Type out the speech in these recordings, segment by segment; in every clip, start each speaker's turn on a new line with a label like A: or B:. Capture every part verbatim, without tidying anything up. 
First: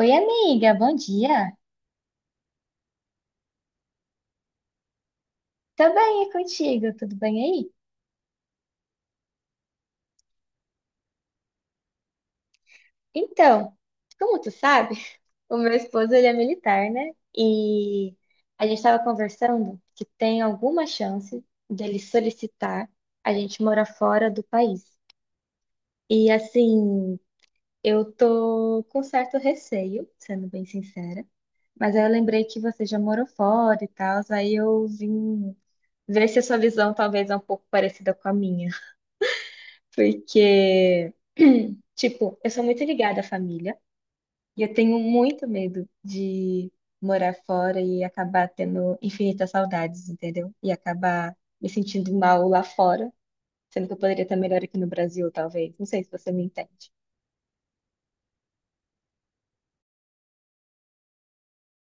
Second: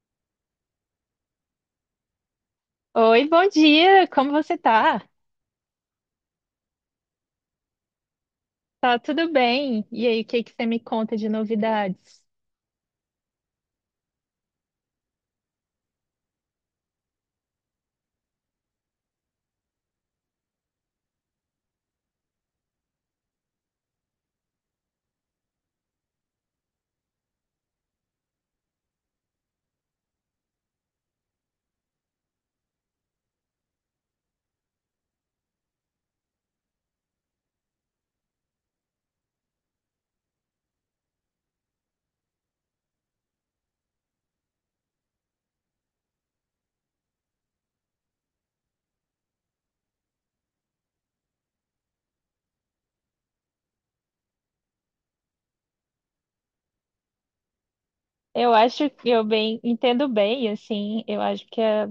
A: Oi, amiga, bom dia.
B: Oi, bom dia, como você tá?
A: Tá bem, e contigo? Tudo bem aí?
B: Tá tudo bem? E aí, o que que você me conta de novidades?
A: Então, como tu sabe, o meu esposo ele é militar, né? E a gente estava conversando que tem alguma chance dele solicitar a gente morar fora do país. E assim, eu tô com certo receio, sendo bem sincera, mas aí eu lembrei que você já morou fora e tal, aí eu vim ver se a sua visão talvez é um pouco parecida com a minha. Porque, tipo, eu sou muito ligada à família e eu tenho muito medo de morar fora e acabar tendo infinitas saudades, entendeu? E acabar me sentindo mal lá fora, sendo que eu poderia estar melhor aqui no Brasil, talvez. Não sei se você me entende.
B: Eu acho que eu bem entendo bem, assim, eu acho que é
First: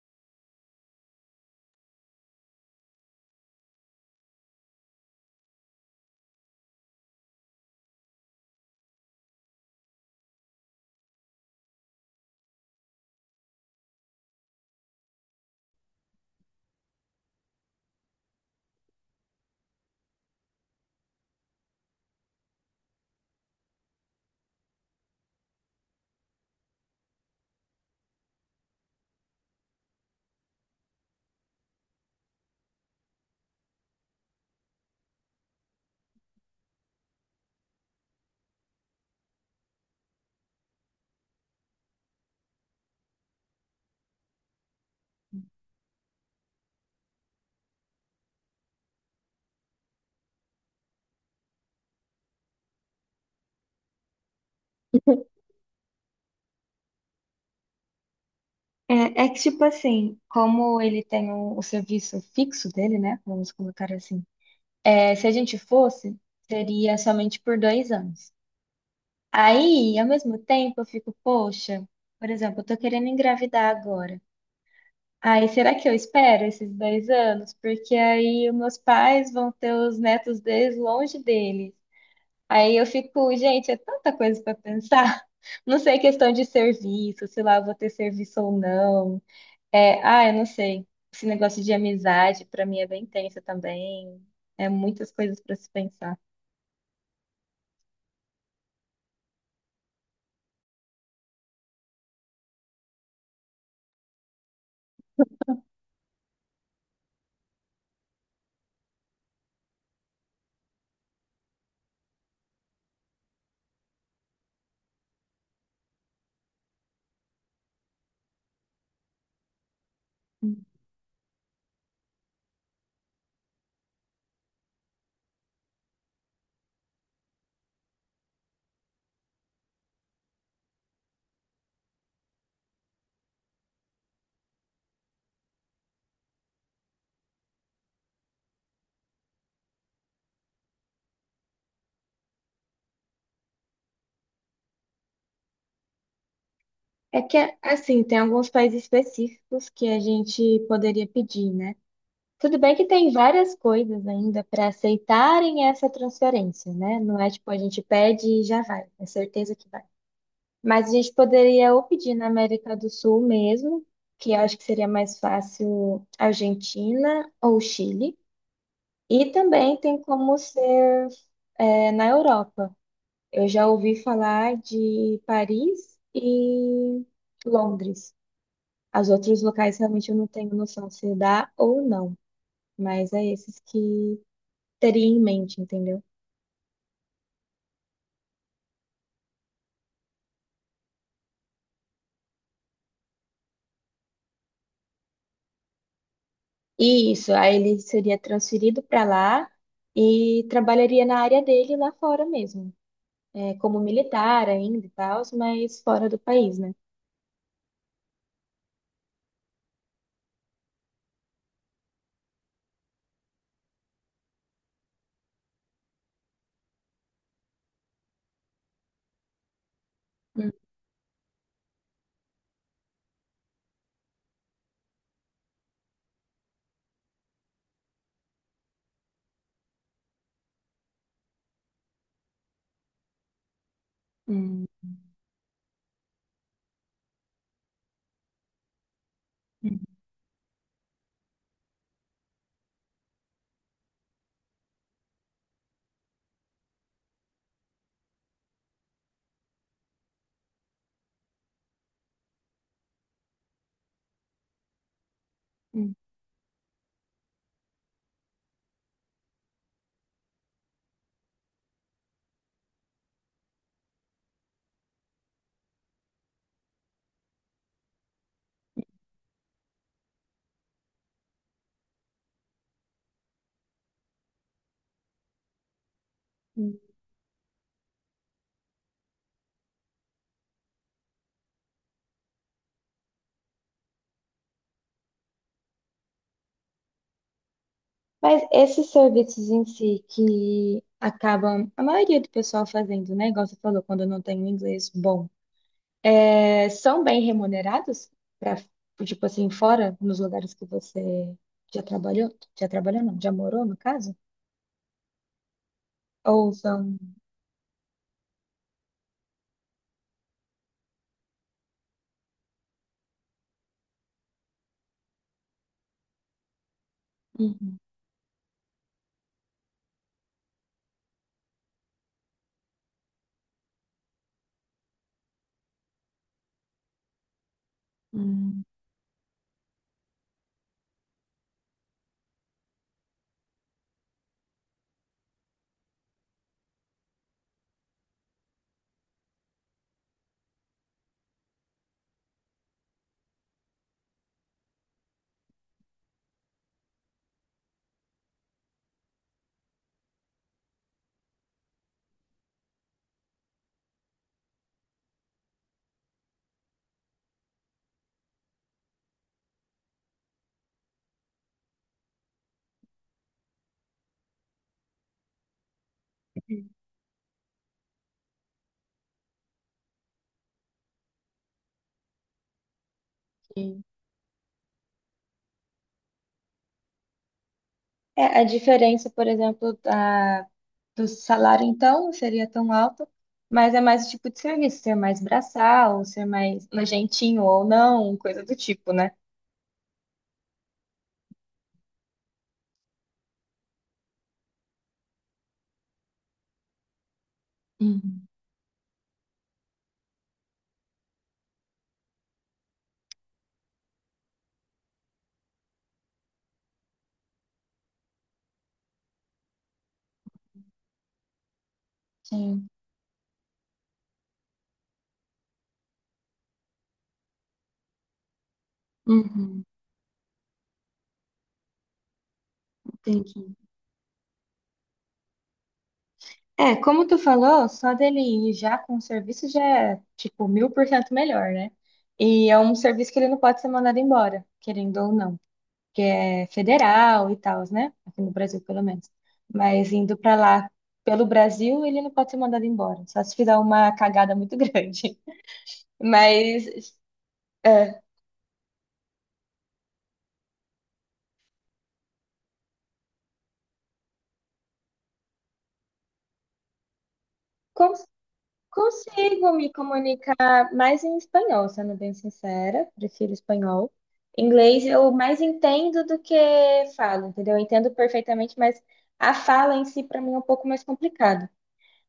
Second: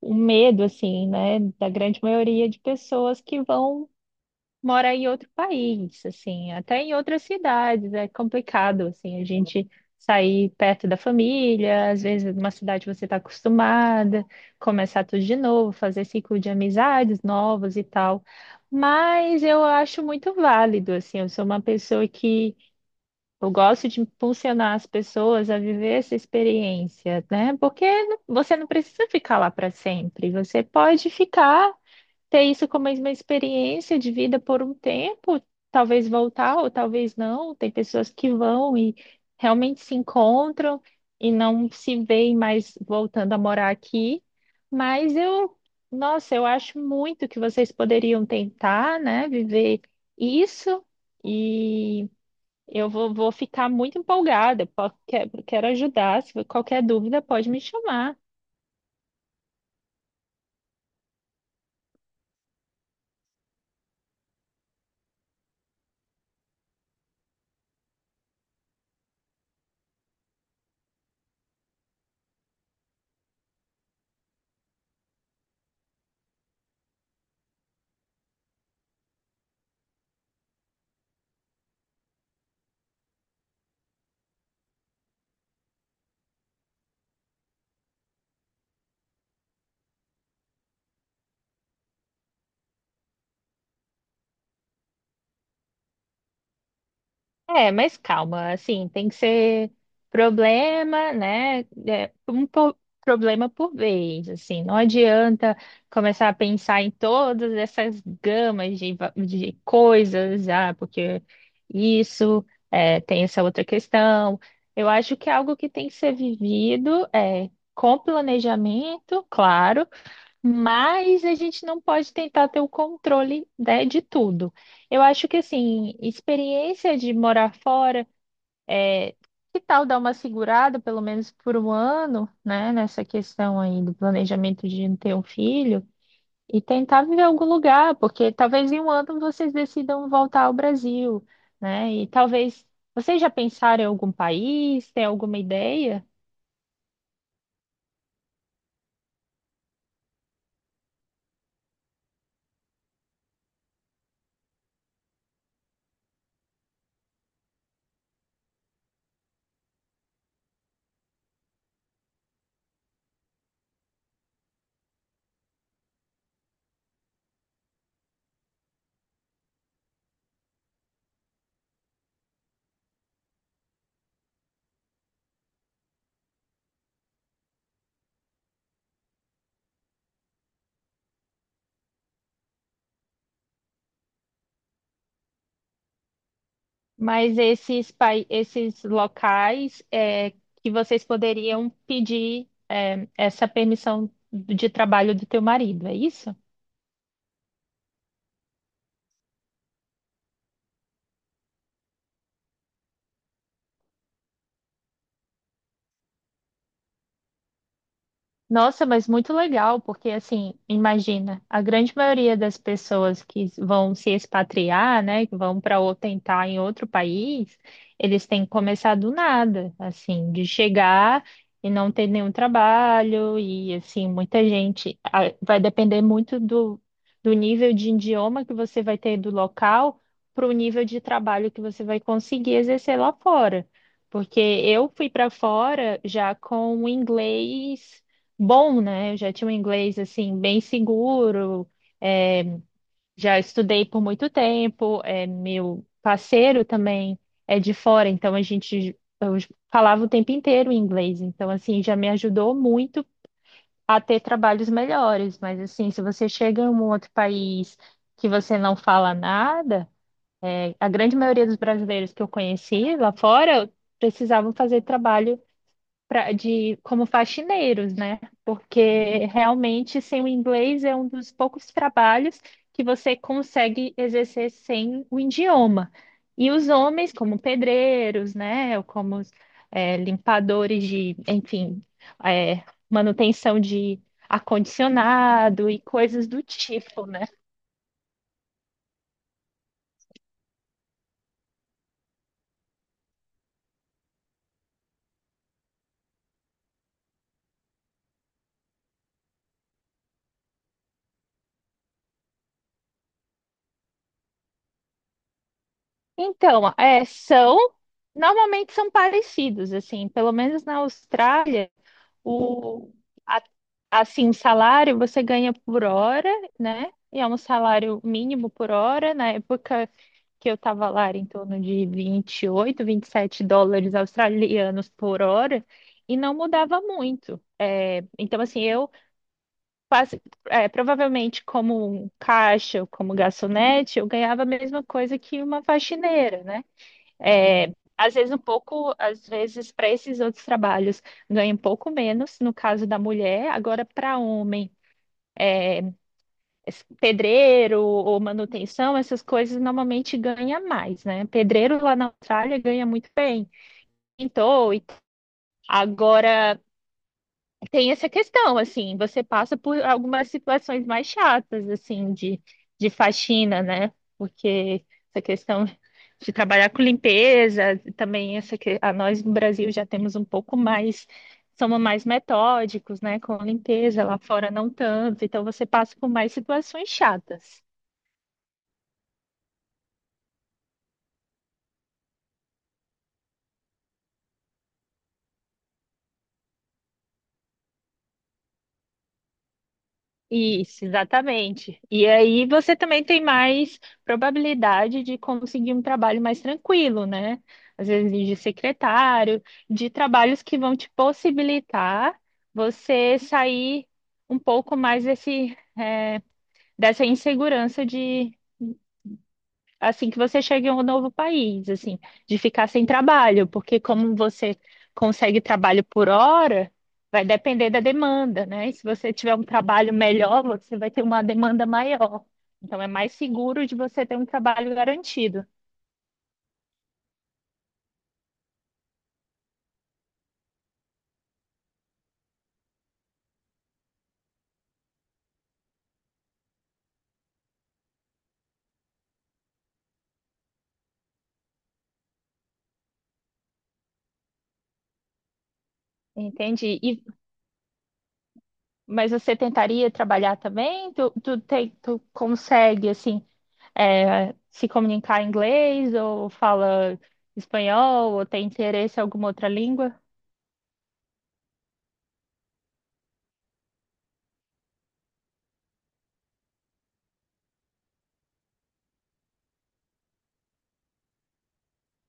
B: o medo, assim, né, da grande maioria de pessoas que vão mora em outro país, assim, até em outras cidades, é complicado, assim, a gente sair perto da família, às vezes numa cidade você está acostumada, começar tudo de novo, fazer ciclo de amizades novas e tal. Mas eu acho muito válido, assim, eu sou uma pessoa que eu gosto de impulsionar as pessoas a viver essa experiência, né? Porque você não precisa ficar lá para sempre, você pode ficar ter isso como uma experiência de vida por um tempo, talvez voltar ou talvez não. Tem pessoas que vão e realmente se encontram e não se veem mais voltando a morar aqui. Mas eu, nossa, eu acho muito que vocês poderiam tentar, né, viver isso e eu vou, vou ficar muito empolgada. po- Quero, quero ajudar. Se qualquer dúvida, pode me chamar.
A: É, é que, tipo assim, como ele tem o, o serviço fixo dele, né? Vamos colocar assim. É, se a gente fosse, seria somente por dois anos. Aí, ao mesmo tempo, eu fico, poxa, por exemplo, eu tô querendo engravidar agora. Aí, será que eu espero esses dez anos? Porque aí os meus pais vão ter os netos deles longe deles. Aí eu fico, gente, é tanta coisa para pensar. Não sei, questão de serviço, se lá eu vou ter serviço ou não. É, ah, eu não sei. Esse negócio de amizade, para mim, é bem tenso também. É muitas coisas para se pensar.
B: É, mas calma, assim, tem que ser problema, né? é, um po- problema por vez, assim, não adianta começar a pensar em todas essas gamas de, va- de coisas, ah, porque isso, é, tem essa outra questão. Eu acho que é algo que tem que ser vivido, é, com planejamento, claro mas a gente não pode tentar ter o controle, né, de tudo. Eu acho que, assim, experiência de morar fora, que tal dar uma segurada, pelo menos por um ano, né, nessa questão aí do planejamento de não ter um filho, e tentar viver em algum lugar, porque talvez em um ano vocês decidam voltar ao Brasil, né, e talvez vocês já pensaram em algum país, tem alguma ideia?
A: É que, assim, tem alguns países específicos que a gente poderia pedir, né? Tudo bem que tem várias coisas ainda para aceitarem essa transferência, né? Não é tipo a gente pede e já vai, é certeza que vai. Mas a gente poderia ou pedir na América do Sul mesmo, que eu acho que seria mais fácil Argentina ou Chile. E também tem como ser, é, na Europa. Eu já ouvi falar de Paris e Londres. Os outros locais realmente eu não tenho noção se dá ou não, mas é esses que teria em mente, entendeu?
B: Mas esses, pai- esses locais é, que vocês poderiam pedir é, essa permissão de trabalho do teu marido, é isso?
A: E isso, aí ele seria transferido para lá e trabalharia na área dele lá fora mesmo, é, como militar ainda e tal, mas fora do país, né?
B: Nossa, mas muito legal, porque assim, imagina, a grande maioria das pessoas que vão se expatriar, né, que vão para ou tentar em outro país, eles têm que começar do nada, assim, de
A: Hum,
B: chegar e não ter nenhum trabalho e assim, muita gente ah, vai depender muito do, do nível de idioma que você vai ter do local para o nível de trabalho que você vai conseguir exercer lá fora. Porque
A: hum,
B: eu fui para fora já com o inglês bom, né? Eu já tinha um
A: hum,
B: inglês assim bem seguro, já estudei por muito tempo, é, meu parceiro também é de fora, então a gente eu falava o tempo inteiro inglês, então assim já me ajudou muito a ter trabalhos melhores, mas assim,
A: hum,
B: se você chega em um outro país que você não fala nada, é, a grande maioria dos brasileiros que eu conheci lá fora precisavam fazer trabalho pra, de como faxineiros, né? Porque realmente sem o inglês é um dos poucos trabalhos que você consegue exercer sem o idioma. E os
A: hum.
B: homens, como pedreiros, né? Ou como é, limpadores de, enfim, é, manutenção de ar-condicionado e coisas do tipo, né?
A: Mas esses serviços em si que acabam, a maioria do pessoal fazendo, né? Igual você falou, quando não tem um inglês bom. É, são bem remunerados para, tipo assim, fora nos lugares que você já trabalhou? Já trabalhou, não, já morou, no caso? Ou
B: Então,
A: são.
B: é, são, normalmente são parecidos, assim, pelo menos na Austrália. O, a- assim, o salário você ganha por hora, né? E é um
A: Uhum,
B: salário mínimo por hora. Na época que eu estava lá, era em torno de vinte vinte e oito vinte e sete dólares australianos por hora, e não mudava muito. Então, assim,
A: uhum,
B: eu quase, é, provavelmente como um caixa, ou como garçonete, eu ganhava a mesma coisa que uma faxineira, né? É, às vezes um pouco, às vezes para esses outros trabalhos ganha um pouco menos, no caso da mulher, agora para homem, es- pedreiro ou manutenção, essas coisas normalmente ganha mais, né? Pedreiro lá na Austrália ganha muito bem, pintor, e t- agora tem essa questão, assim, você passa por algumas situações mais chatas, assim, de, de faxina, né? Porque essa questão de trabalhar
A: ok.
B: com limpeza, também essa que a nós no Brasil já temos um pouco mais, somos mais metódicos, né, com a limpeza, lá fora não tanto, então você passa por mais situações chatas.
A: É, a diferença, por exemplo, da, do salário, então, não seria tão alta, mas é mais o tipo de serviço, ser mais braçal, ser mais nojentinho ou não, coisa do tipo, né?
B: Isso, exatamente. E aí você também tem mais probabilidade de conseguir um trabalho mais tranquilo, né? Às vezes
A: Uhum,
B: de secretário, de trabalhos que vão te possibilitar você sair um pouco mais desse, eh, dessa insegurança assim que você chega em um novo país, assim, de
A: sim.
B: ficar sem trabalho, porque como você consegue trabalho por hora, vai depender da demanda, né? E se você tiver um
A: Uhum,
B: trabalho melhor, você vai ter uma demanda maior. Então é mais
A: entendi.
B: seguro de você ter um trabalho garantido.
A: É, como tu falou, só dele ir já com o serviço já é, tipo, mil por cento melhor, né? E é um serviço que ele não pode ser mandado embora, querendo ou não, que é federal e tal, né? Aqui no Brasil, pelo menos. Mas indo pra lá, pelo Brasil, ele não pode ser mandado embora, só se fizer uma cagada muito grande.
B: Entendi.
A: Mas,
B: E,
A: é,
B: mas você tentaria trabalhar também? Tu, tu, tem, tu consegue, assim, é, se comunicar em inglês ou fala
A: como
B: espanhol ou tem interesse em alguma outra
A: consigo me
B: língua?
A: comunicar mais em espanhol, sendo bem sincera, prefiro espanhol. Inglês eu mais entendo do que falo, entendeu? Eu entendo perfeitamente, mas a fala em si para mim é um pouco mais complicado.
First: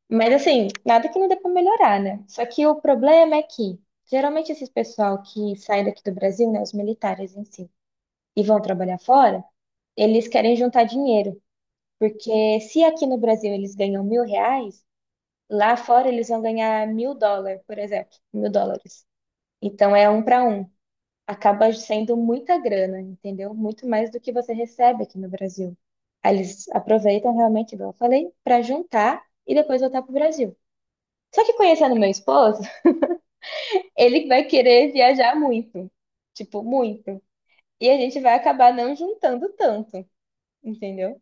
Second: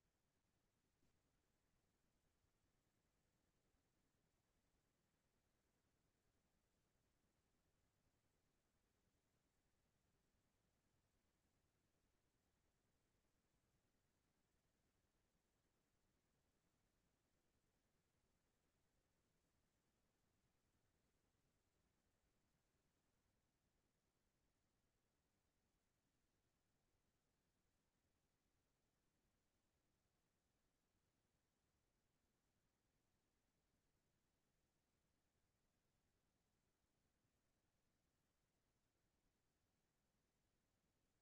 A: Mas assim, nada que não dê para melhorar, né? Só que o problema é que geralmente esses pessoal que saem daqui do Brasil, né, os militares em si, e vão trabalhar fora, eles querem juntar dinheiro, porque se aqui no Brasil eles ganham mil reais. Lá fora eles vão ganhar mil dólares, por exemplo, mil dólares. Então é um para um. Acaba sendo muita grana, entendeu? Muito mais do que você recebe aqui no Brasil. Aí eles aproveitam realmente, igual eu falei, para juntar e depois voltar pro Brasil. Só que conhecendo meu esposo, ele vai querer viajar muito, tipo, muito. E a gente vai acabar não juntando tanto, entendeu?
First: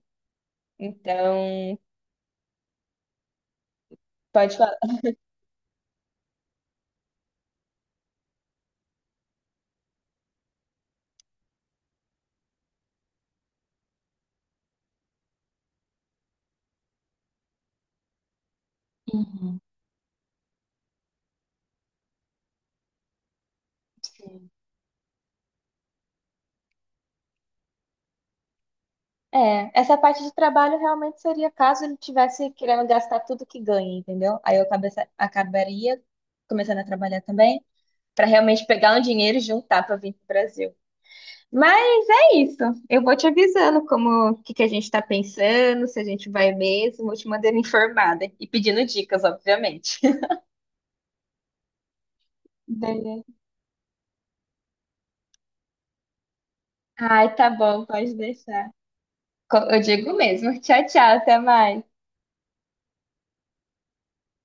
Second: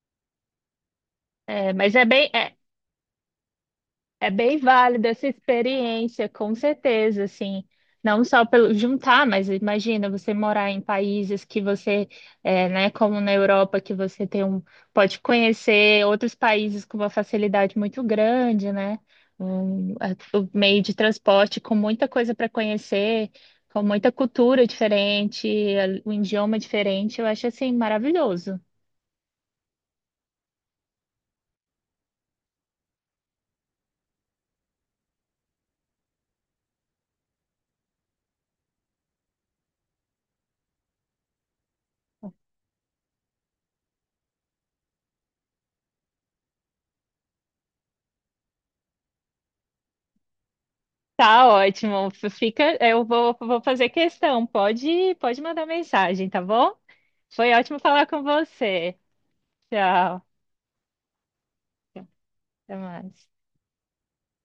B: É,
A: Então,
B: mas é bem, é, É
A: pode
B: bem
A: falar.
B: válida essa experiência, com certeza, assim, não só pelo juntar, mas imagina você morar em países que você, é, né, como na Europa, que você tem um, pode conhecer outros países com uma facilidade muito grande, né? Um, a- o meio de transporte com muita coisa para conhecer, com muita cultura diferente, a- um idioma diferente, eu acho assim maravilhoso.
A: É, essa parte de trabalho realmente seria caso ele tivesse querendo gastar tudo que ganha, entendeu? Aí eu cabece- acabaria começando a trabalhar também, para realmente pegar um dinheiro e juntar para vir para o Brasil. Mas é isso. Eu vou te avisando como o que que a gente está pensando, se a gente vai mesmo, vou te mandando informada e pedindo dicas, obviamente.
B: Tá ótimo. F- Fica, eu
A: Beleza.
B: vou, vou fazer questão. Pode, pode mandar mensagem, tá bom?
A: Ai, tá
B: Foi ótimo
A: bom,
B: falar
A: pode
B: com
A: deixar.
B: você.
A: Co- Eu digo
B: Tchau.
A: mesmo. Tchau, tchau, até mais.
B: Até mais.